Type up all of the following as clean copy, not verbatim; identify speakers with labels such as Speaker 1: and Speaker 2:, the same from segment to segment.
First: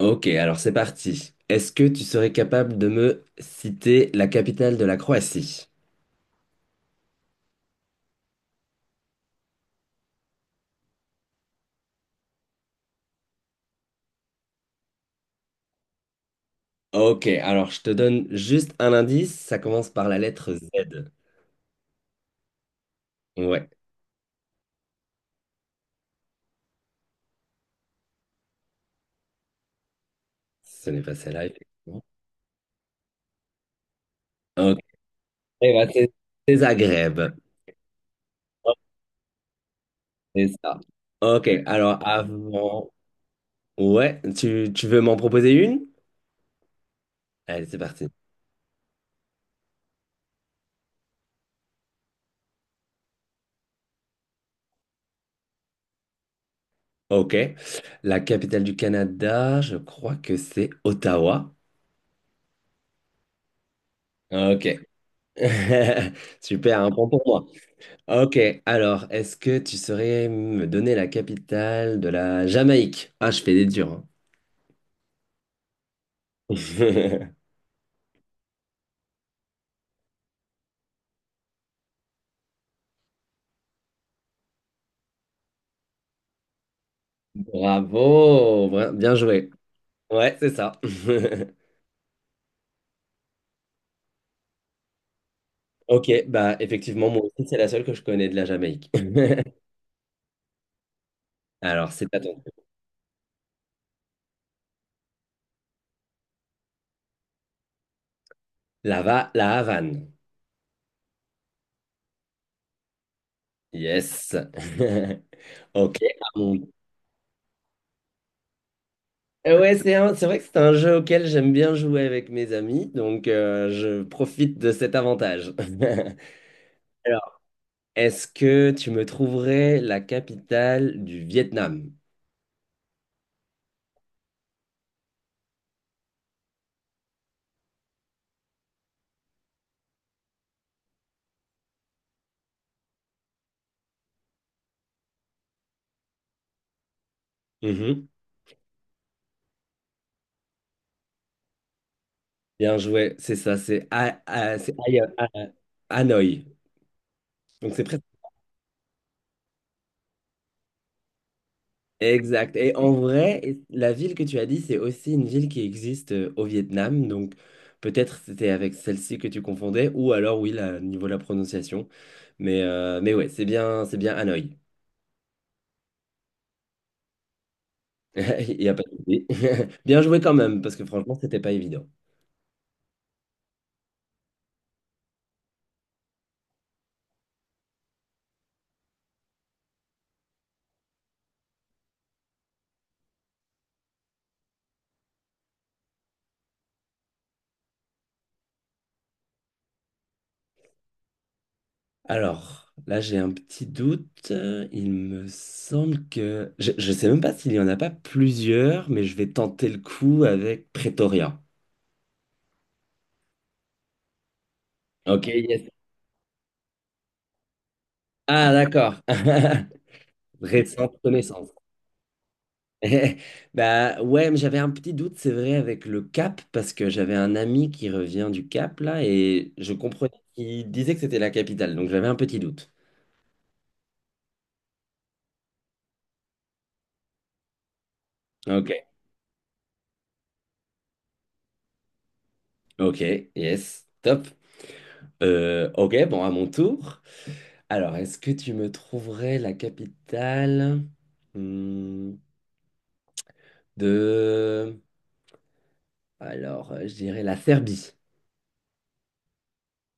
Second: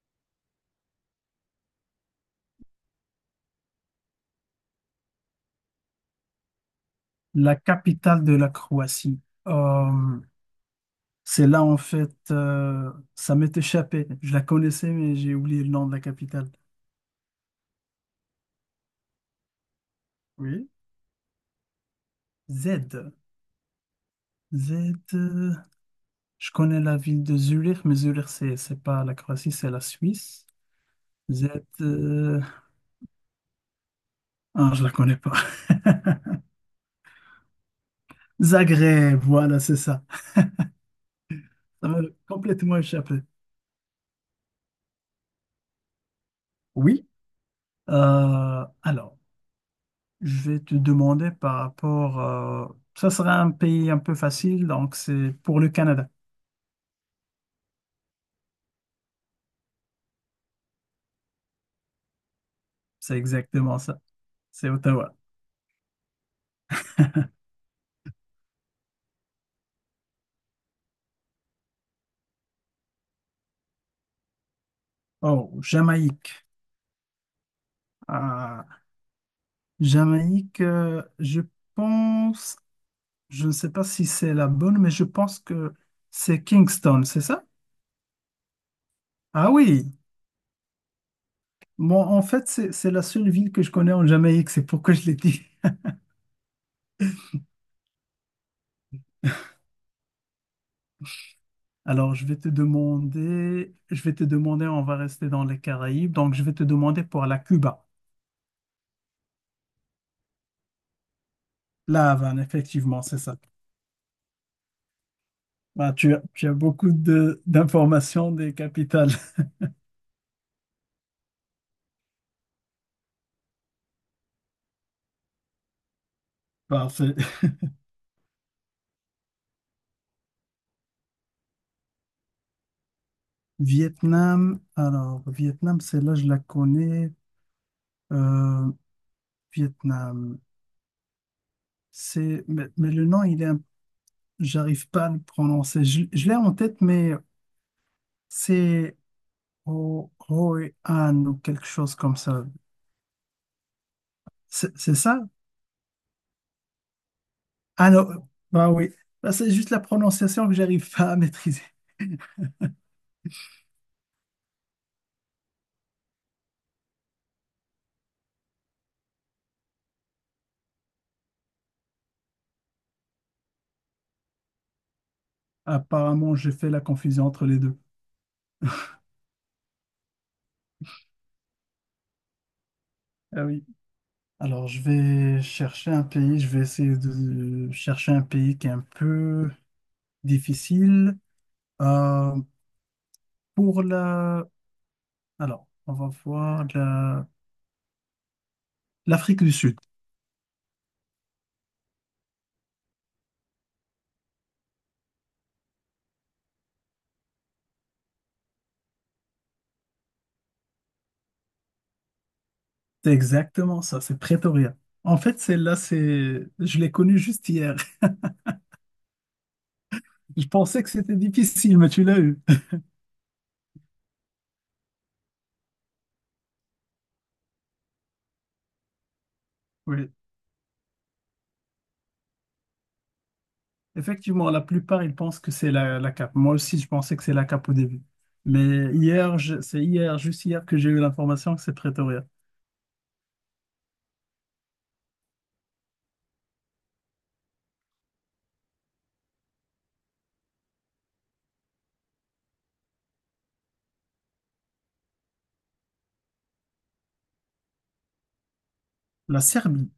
Speaker 1: Ok, alors c'est parti. Est-ce que tu serais capable de me citer la capitale de la Croatie?
Speaker 2: La capitale de la Croatie. Euh, c'est là, en fait, ça m'est échappé. Je la connaissais, mais j'ai oublié le nom de la capitale.
Speaker 1: Ok, alors je te donne juste un indice, ça commence par la lettre
Speaker 2: Oui.
Speaker 1: Z.
Speaker 2: Z.
Speaker 1: Ouais,
Speaker 2: Z. Je connais la ville de Zurich, mais Zurich, c'est pas la Croatie, c'est la Suisse.
Speaker 1: ce n'est pas celle-là,
Speaker 2: Z.
Speaker 1: effectivement.
Speaker 2: euh, Ah,
Speaker 1: Ok,
Speaker 2: je la connais pas.
Speaker 1: eh ben, c'est Zagreb. Ouais,
Speaker 2: Zagreb, voilà, c'est ça.
Speaker 1: c'est ça. Ok,
Speaker 2: Ça m'a
Speaker 1: alors
Speaker 2: complètement
Speaker 1: avant...
Speaker 2: échappé.
Speaker 1: Ouais, tu veux m'en proposer une?
Speaker 2: Oui.
Speaker 1: Allez, c'est parti.
Speaker 2: Alors, je vais te demander par rapport. Ça sera un pays un peu facile, donc c'est pour le Canada.
Speaker 1: Ok, la capitale du Canada, je crois que c'est Ottawa.
Speaker 2: C'est exactement ça.
Speaker 1: Ok.
Speaker 2: C'est Ottawa.
Speaker 1: Super, un point pour moi. Ok, alors, est-ce que tu saurais me donner la capitale de la Jamaïque? Ah, je fais des durs,
Speaker 2: Oh, Jamaïque.
Speaker 1: hein.
Speaker 2: Ah, Jamaïque, je pense, je ne sais pas si c'est la bonne, mais je pense que c'est Kingston, c'est ça?
Speaker 1: Bravo, bien joué.
Speaker 2: Ah oui.
Speaker 1: Ouais, c'est ça.
Speaker 2: Bon, en fait, c'est la seule ville que je connais en Jamaïque, c'est pourquoi je l'ai dit.
Speaker 1: Ok, bah effectivement, moi aussi, c'est la seule que je connais de la Jamaïque. Alors, c'est
Speaker 2: Alors,
Speaker 1: à
Speaker 2: je
Speaker 1: ton
Speaker 2: vais te
Speaker 1: tour.
Speaker 2: demander, je vais te demander, on va rester dans les Caraïbes, donc je vais te demander pour la Cuba.
Speaker 1: La, la Havane.
Speaker 2: La Havane, effectivement, c'est ça.
Speaker 1: Yes.
Speaker 2: Bah,
Speaker 1: Ok,
Speaker 2: tu as, tu as beaucoup de- d'informations des capitales.
Speaker 1: Ouais, c'est vrai que c'est un jeu auquel j'aime bien jouer avec mes amis, donc je profite de cet avantage.
Speaker 2: Parfait.
Speaker 1: Est-ce que tu me trouverais la capitale du Vietnam?
Speaker 2: Vietnam, alors Vietnam, celle-là, je la connais. Euh, Vietnam, c'est, mais le nom, il est, un- j'arrive pas à le prononcer. Je l'ai en tête, mais
Speaker 1: Mhm.
Speaker 2: c'est Ho Hoi An ou quelque chose comme ça.
Speaker 1: Bien joué, c'est ça, c'est
Speaker 2: C'est
Speaker 1: Hanoï.
Speaker 2: ça?
Speaker 1: Hanoï. Donc c'est
Speaker 2: Ah
Speaker 1: presque
Speaker 2: non, bah oui. Bah, c'est juste la prononciation que j'arrive pas à maîtriser.
Speaker 1: exact. Et en vrai, la ville que tu as dit, c'est aussi une ville qui existe au Vietnam. Donc peut-être c'était avec celle-ci que tu confondais, ou alors oui, là, au niveau de la prononciation. Mais ouais, c'est bien Hanoï.
Speaker 2: Apparemment, j'ai fait la confusion entre les deux.
Speaker 1: Il n'y a pas de souci. Bien joué quand même, parce que franchement, c'était pas évident.
Speaker 2: Ah oui. Alors, je vais chercher un pays, je vais essayer de chercher un pays qui est un peu difficile. Euh, pour la... Alors, on va voir la... l'Afrique du Sud.
Speaker 1: Alors, là, j'ai un petit doute. Il me semble que... Je ne sais même pas s'il y en a pas plusieurs, mais je vais tenter le coup avec Pretoria.
Speaker 2: C'est exactement ça, c'est Pretoria. En
Speaker 1: Ok,
Speaker 2: fait,
Speaker 1: yes.
Speaker 2: celle-là, c'est... je l'ai connue juste hier.
Speaker 1: Ah, d'accord.
Speaker 2: Je pensais que
Speaker 1: Récente
Speaker 2: c'était
Speaker 1: connaissance.
Speaker 2: difficile, mais tu l'as eu.
Speaker 1: Eh, bah ouais, mais j'avais un petit doute, c'est vrai, avec le Cap, parce que j'avais un ami qui revient du Cap, là, et je
Speaker 2: Oui,
Speaker 1: comprenais qu'il disait que c'était la capitale, donc j'avais un petit doute.
Speaker 2: effectivement, la plupart, ils pensent que c'est la cape. Moi aussi, je pensais que c'est la cape au début.
Speaker 1: Ok,
Speaker 2: Mais hier, je- c'est hier, juste hier, que j'ai eu l'information que c'est Pretoria.
Speaker 1: ok, yes, top. Ok, bon, à mon tour. Alors, est-ce que tu me trouverais la capitale, hmm, de... Alors, je dirais la Serbie.
Speaker 2: La Serbie,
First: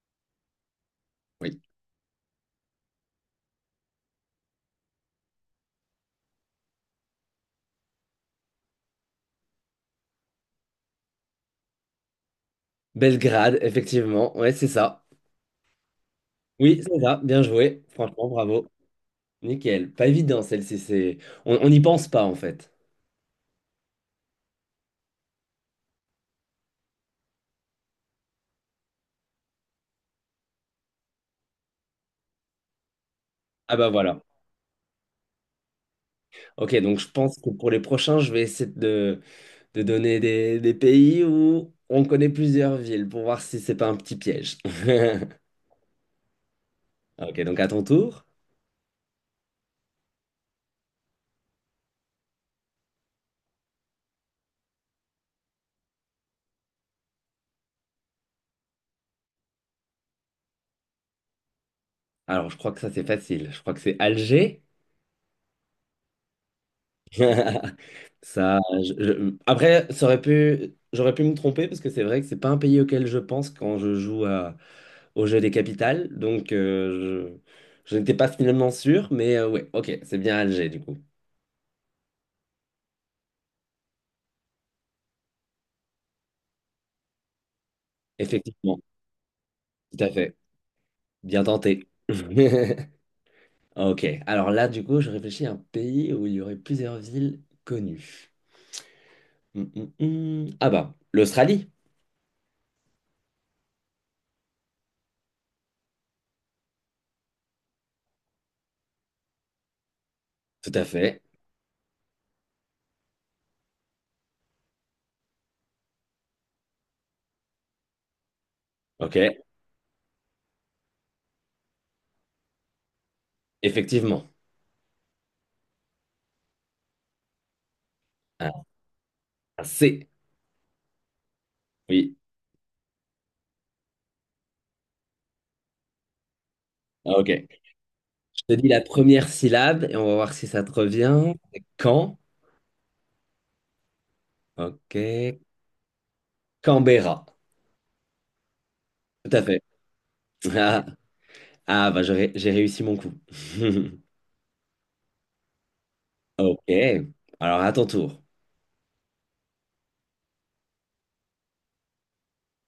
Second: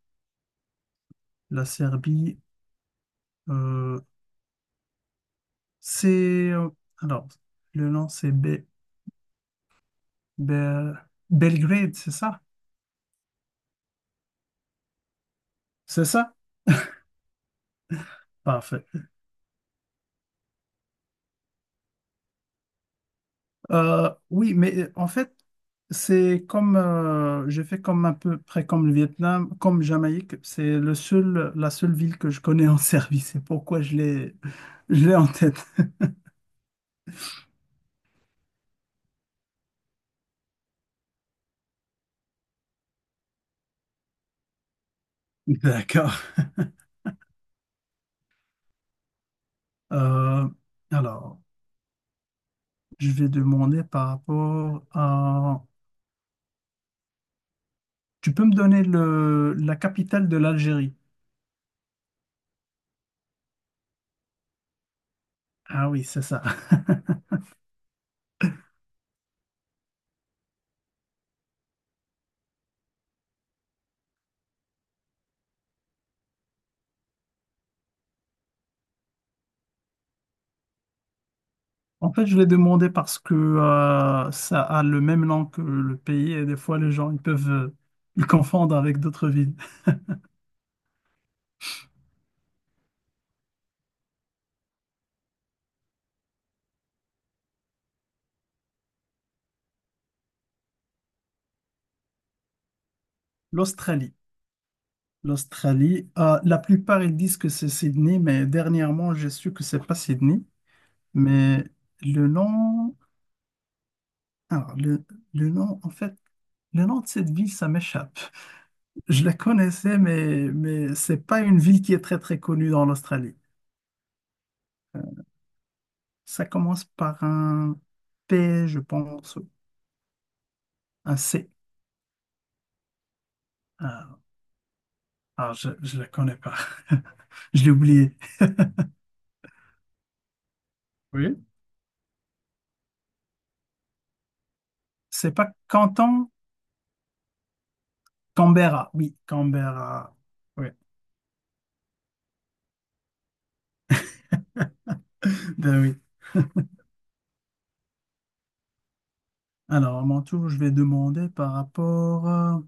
Speaker 1: Oui.
Speaker 2: la Serbie, euh, c'est... Alors, le nom, c'est Be- Be- Belgrade, c'est ça?
Speaker 1: Belgrade, effectivement. Ouais, c'est ça.
Speaker 2: C'est ça?
Speaker 1: Oui, c'est ça. Bien joué. Franchement, bravo.
Speaker 2: Parfait.
Speaker 1: Nickel. Pas évident, celle-ci. C'est... On n'y pense pas, en fait.
Speaker 2: Oui, mais en fait, c'est comme, j'ai fait comme un peu près comme le Vietnam, comme Jamaïque, c'est le seul, la seule ville que je connais en Serbie. C'est
Speaker 1: Ah
Speaker 2: pourquoi
Speaker 1: bah voilà.
Speaker 2: je l'ai en tête.
Speaker 1: Ok, donc je pense que pour les prochains, je vais essayer de donner des pays où on connaît plusieurs villes pour voir si c'est pas un petit piège.
Speaker 2: D'accord.
Speaker 1: Ok, donc à ton tour.
Speaker 2: Euh, alors, je vais demander par rapport à... Tu peux me donner le, la capitale de l'Algérie?
Speaker 1: Alors, je crois que ça, c'est facile. Je crois que c'est Alger.
Speaker 2: Ah oui, c'est ça.
Speaker 1: Ça, après, ça aurait pu... j'aurais pu me tromper parce que c'est vrai que c'est pas un pays auquel je pense quand je joue à... au jeu des capitales. Donc, je n'étais pas finalement sûr, mais ouais, ok, c'est bien Alger du coup.
Speaker 2: En fait, je l'ai demandé parce que ça a le même nom que le pays et des fois les gens ils peuvent le confondre
Speaker 1: Effectivement,
Speaker 2: avec d'autres villes.
Speaker 1: tout à fait. Bien tenté. Ok, alors là, du coup, je réfléchis à un pays où il y aurait plusieurs villes connues. Ah bah, l'Australie.
Speaker 2: L'Australie. L'Australie, la plupart ils disent que c'est Sydney, mais dernièrement j'ai su que c'est pas Sydney.
Speaker 1: Tout à fait.
Speaker 2: Mais le nom, alors le nom, en fait, le nom de cette ville, ça m'échappe.
Speaker 1: Ok,
Speaker 2: Je la connaissais, mais c'est pas une ville qui est très très connue dans l'Australie.
Speaker 1: effectivement.
Speaker 2: Ça commence par un
Speaker 1: Ah,
Speaker 2: P, je pense,
Speaker 1: c'est.
Speaker 2: un C.
Speaker 1: Oui.
Speaker 2: Ah, je ne la connais pas.
Speaker 1: Ah, ok.
Speaker 2: Je l'ai oublié.
Speaker 1: Je te dis la première syllabe et on va voir si ça te revient.
Speaker 2: Oui.
Speaker 1: Quand? Ok.
Speaker 2: C'est pas Canton,
Speaker 1: Canberra.
Speaker 2: Canberra. Oui,
Speaker 1: Tout à fait.
Speaker 2: Canberra. Oui.
Speaker 1: Ah, ah, j'ai réussi mon coup.
Speaker 2: Ben oui.
Speaker 1: Ok. Alors à ton tour.
Speaker 2: Alors, à mon tour, je vais demander par rapport.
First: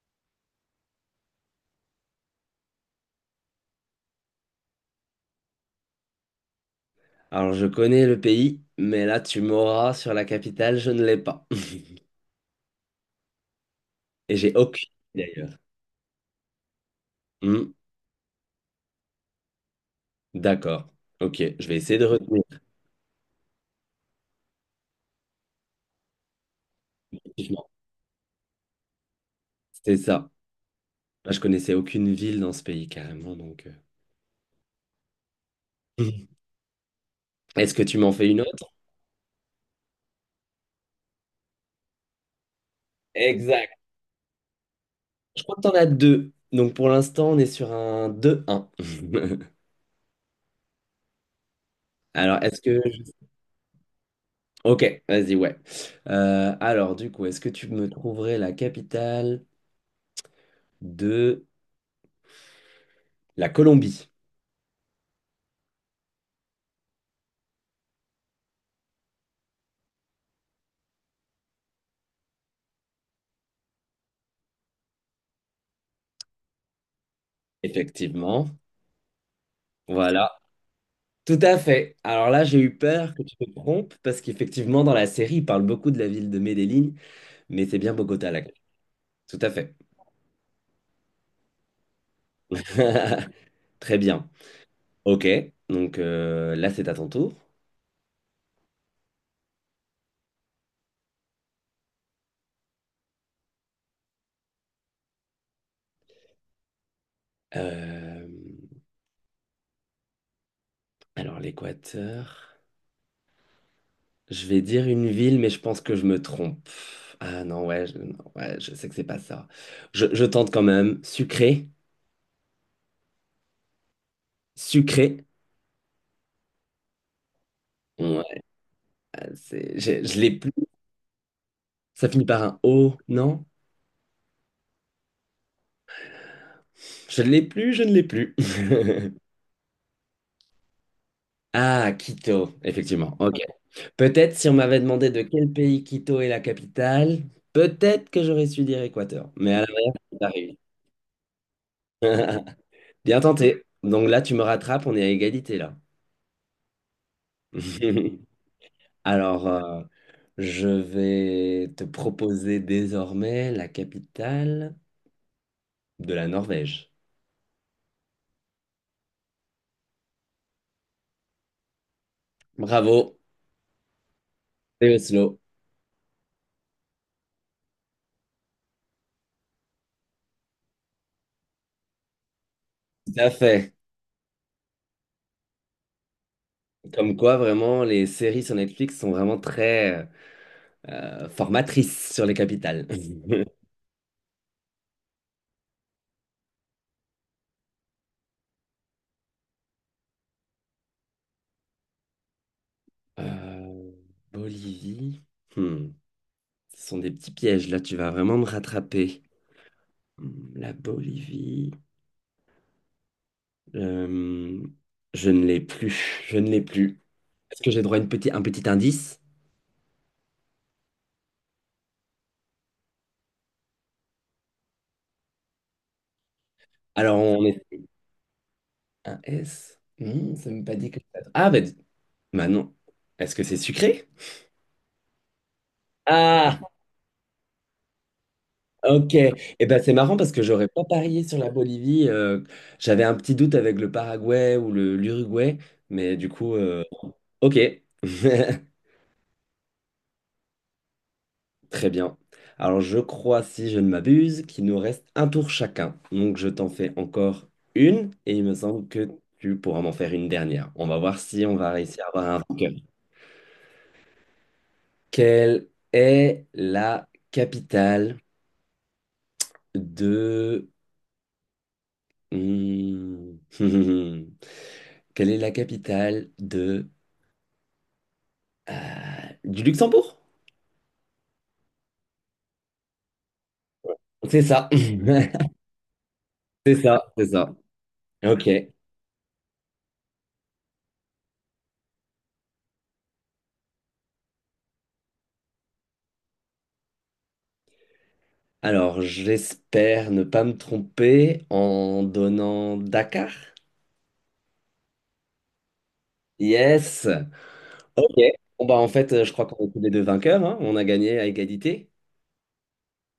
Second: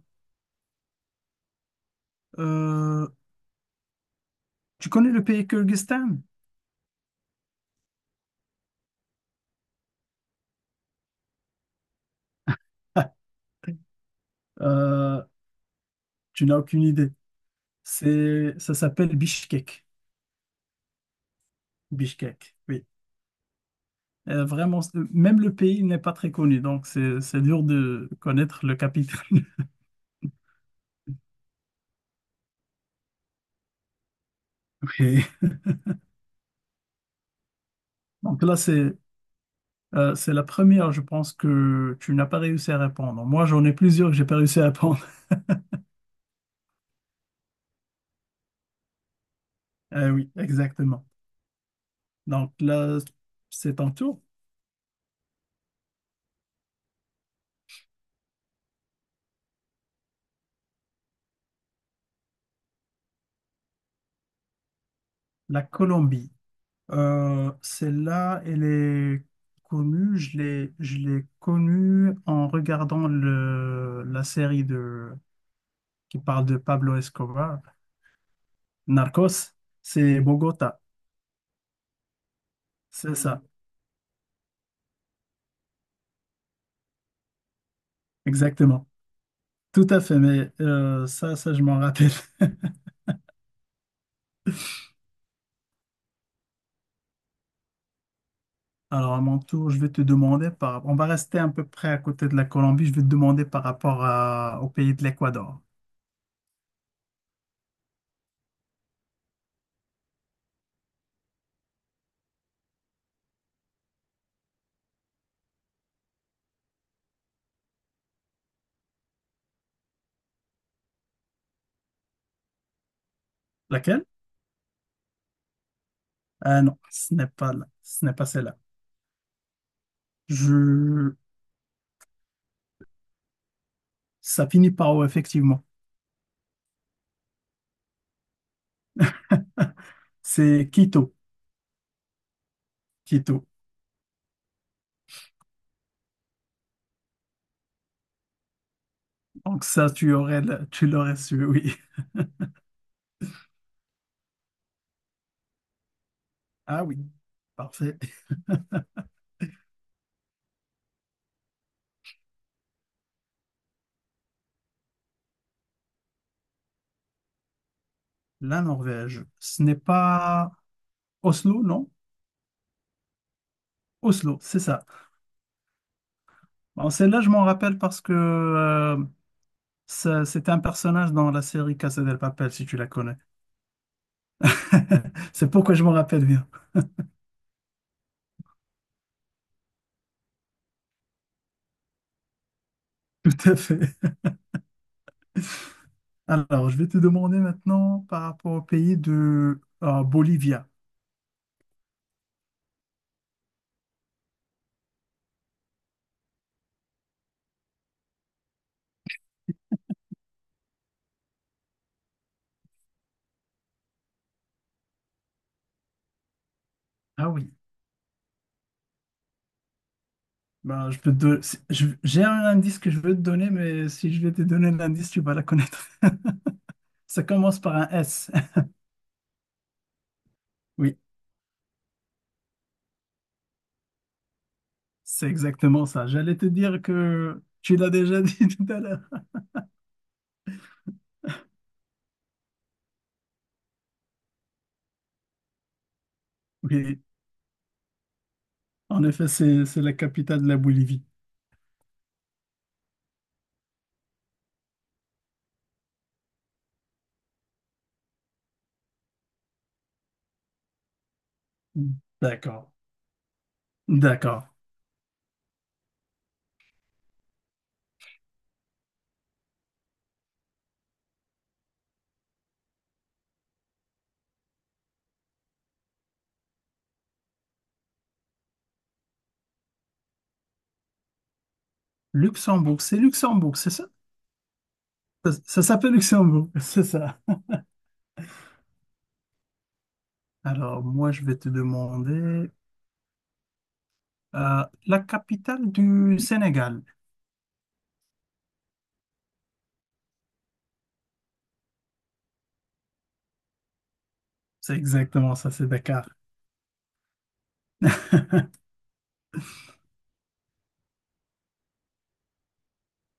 Speaker 2: euh, Tu connais le pays Kyrgyzstan?
Speaker 1: Alors je connais le pays, mais là tu m'auras sur la capitale, je ne l'ai pas. Et j'ai aucune
Speaker 2: euh,
Speaker 1: idée, d'ailleurs.
Speaker 2: Tu n'as aucune idée.
Speaker 1: Hmm,
Speaker 2: C'est, ça s'appelle Bishkek.
Speaker 1: d'accord. Ok, je vais essayer de retenir.
Speaker 2: Bishkek, oui. Vraiment, c'est- même le pays n'est pas très connu, donc c'est dur
Speaker 1: Effectivement.
Speaker 2: de connaître le capital.
Speaker 1: C'est ça. Moi, je connaissais aucune ville dans ce pays carrément, donc,
Speaker 2: Ok.
Speaker 1: euh. Est-ce que tu m'en fais une
Speaker 2: Donc là,
Speaker 1: autre?
Speaker 2: c'est la première, je pense, que tu n'as pas réussi à répondre. Moi, j'en ai
Speaker 1: Exact.
Speaker 2: plusieurs que j'ai pas réussi à répondre.
Speaker 1: Je crois que t'en as deux. Donc pour l'instant, on est sur un deux un.
Speaker 2: Ah oui, exactement.
Speaker 1: Alors,
Speaker 2: Donc
Speaker 1: est-ce que...
Speaker 2: là, c'est ton tour.
Speaker 1: Ok, vas-y, ouais. Alors, du coup, est-ce que tu me trouverais la capitale de la Colombie?
Speaker 2: La Colombie. Celle-là, elle est connue. Je l'ai connue en regardant le, la série de, qui parle de Pablo Escobar,
Speaker 1: Effectivement.
Speaker 2: Narcos. C'est
Speaker 1: Voilà.
Speaker 2: Bogota.
Speaker 1: Tout à fait. Alors là, j'ai eu peur
Speaker 2: C'est
Speaker 1: que tu
Speaker 2: ça,
Speaker 1: te trompes parce qu'effectivement, dans la série, il parle beaucoup de la ville de Medellín, mais c'est bien Bogota, là.
Speaker 2: exactement.
Speaker 1: Tout à fait.
Speaker 2: Tout à fait, mais ça, ça, je m'en rappelle.
Speaker 1: Très bien. Ok. Donc là, c'est à ton tour.
Speaker 2: Alors, à mon tour, je vais te demander par... On va rester à peu près à côté de la Colombie. Je vais te demander par rapport à- au pays de l'Équateur.
Speaker 1: Euh, Alors, l'Équateur. Je vais dire une ville, mais je pense que je me trompe. Ah non, non, ouais, je sais que c'est pas ça. Je tente quand même. Sucré.
Speaker 2: Laquelle?
Speaker 1: Sucré.
Speaker 2: Ah non, ce n'est pas là. Ce n'est pas
Speaker 1: Ouais,
Speaker 2: celle-là.
Speaker 1: je l'ai plus.
Speaker 2: Je...
Speaker 1: Ça finit par un O, non?
Speaker 2: Ça finit par O, effectivement.
Speaker 1: Je ne l'ai plus, je ne l'ai plus.
Speaker 2: C'est Quito.
Speaker 1: Ah, Quito, effectivement. Ok.
Speaker 2: Quito.
Speaker 1: Peut-être si on m'avait demandé de quel pays Quito est la capitale, peut-être que j'aurais su dire Équateur. Mais à
Speaker 2: Donc
Speaker 1: la
Speaker 2: ça,
Speaker 1: base,
Speaker 2: tu
Speaker 1: t'as
Speaker 2: aurais,
Speaker 1: réussi.
Speaker 2: le- tu l'aurais su, oui.
Speaker 1: Bien tenté. Donc là, tu me rattrapes, on est à égalité là.
Speaker 2: Ah oui, parfait.
Speaker 1: Alors, je vais te proposer désormais la capitale de la Norvège.
Speaker 2: La Norvège, ce n'est pas Oslo, non?
Speaker 1: Bravo,
Speaker 2: Oslo, c'est ça.
Speaker 1: c'est Oslo.
Speaker 2: Bon, celle-là, je m'en rappelle parce que ça- c'était un personnage dans la série Casa del Papel, si tu la
Speaker 1: Tout
Speaker 2: connais.
Speaker 1: à fait.
Speaker 2: C'est pourquoi je m'en rappelle bien.
Speaker 1: Comme quoi, vraiment, les séries sur Netflix sont vraiment très formatrices sur les capitales.
Speaker 2: Tout à fait. Alors, je vais te demander maintenant par rapport au pays de Bolivia.
Speaker 1: Euh, Bolivie. Hmm. Ce sont des petits pièges, là, tu vas vraiment me rattraper. Hmm, la Bolivie. Euh, je ne l'ai plus. Je ne l'ai plus.
Speaker 2: Ah oui.
Speaker 1: Est-ce que j'ai droit à un petit indice?
Speaker 2: Ben, je peux te don- si- je- J'ai un indice que je veux te donner, mais si je vais te donner l'indice, tu vas la connaître.
Speaker 1: Alors,
Speaker 2: Ça
Speaker 1: on...
Speaker 2: commence par un S.
Speaker 1: Un S? Non, ça ne m'a pas dit
Speaker 2: Oui.
Speaker 1: que... Ah, bah non. Est-ce que c'est sucré?
Speaker 2: C'est exactement ça. J'allais te
Speaker 1: Ah,
Speaker 2: dire que tu l'as déjà dit tout à l'heure.
Speaker 1: ok. Eh ben, c'est marrant parce que j'aurais pas parié sur la Bolivie. J'avais un petit doute avec le Paraguay ou le l'Uruguay, mais du coup,
Speaker 2: Oui,
Speaker 1: ok.
Speaker 2: en effet, c'est la capitale de la Bolivie.
Speaker 1: Très bien. Alors, je crois, si je ne m'abuse, qu'il nous reste un tour chacun. Donc, je t'en fais encore une et il me semble que tu pourras m'en faire une dernière. On va voir si on va réussir à avoir un
Speaker 2: D'accord.
Speaker 1: vainqueur.
Speaker 2: D'accord.
Speaker 1: Quelle est la capitale de... Hmm. Quelle est la capitale de... du Luxembourg?
Speaker 2: Luxembourg, c'est ça?
Speaker 1: C'est ça.
Speaker 2: Ça s'appelle Luxembourg,
Speaker 1: C'est
Speaker 2: c'est
Speaker 1: ça,
Speaker 2: ça.
Speaker 1: c'est ça. Ok.
Speaker 2: Alors, moi, je vais te demander la capitale du Sénégal.
Speaker 1: Alors, j'espère ne pas me tromper en donnant Dakar.
Speaker 2: C'est exactement ça, c'est Dakar.
Speaker 1: Yes. Ok. Bon, bah, en fait, je crois qu'on est tous les deux vainqueurs, hein. On a gagné à égalité.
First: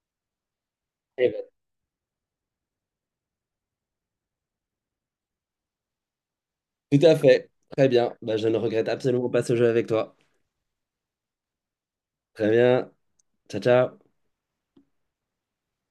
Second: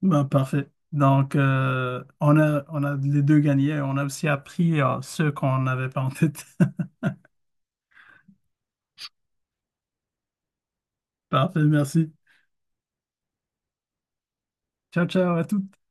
Speaker 2: Ben, parfait.
Speaker 1: Eh
Speaker 2: Donc,
Speaker 1: ben,
Speaker 2: on a les deux gagnés. On a aussi appris ceux qu'on n'avait pas en tête.
Speaker 1: tout à fait. Très bien. Bah, je ne regrette absolument pas ce jeu avec toi.
Speaker 2: Parfait, merci.
Speaker 1: Très bien. Ciao, ciao.
Speaker 2: Ciao, ciao à toutes.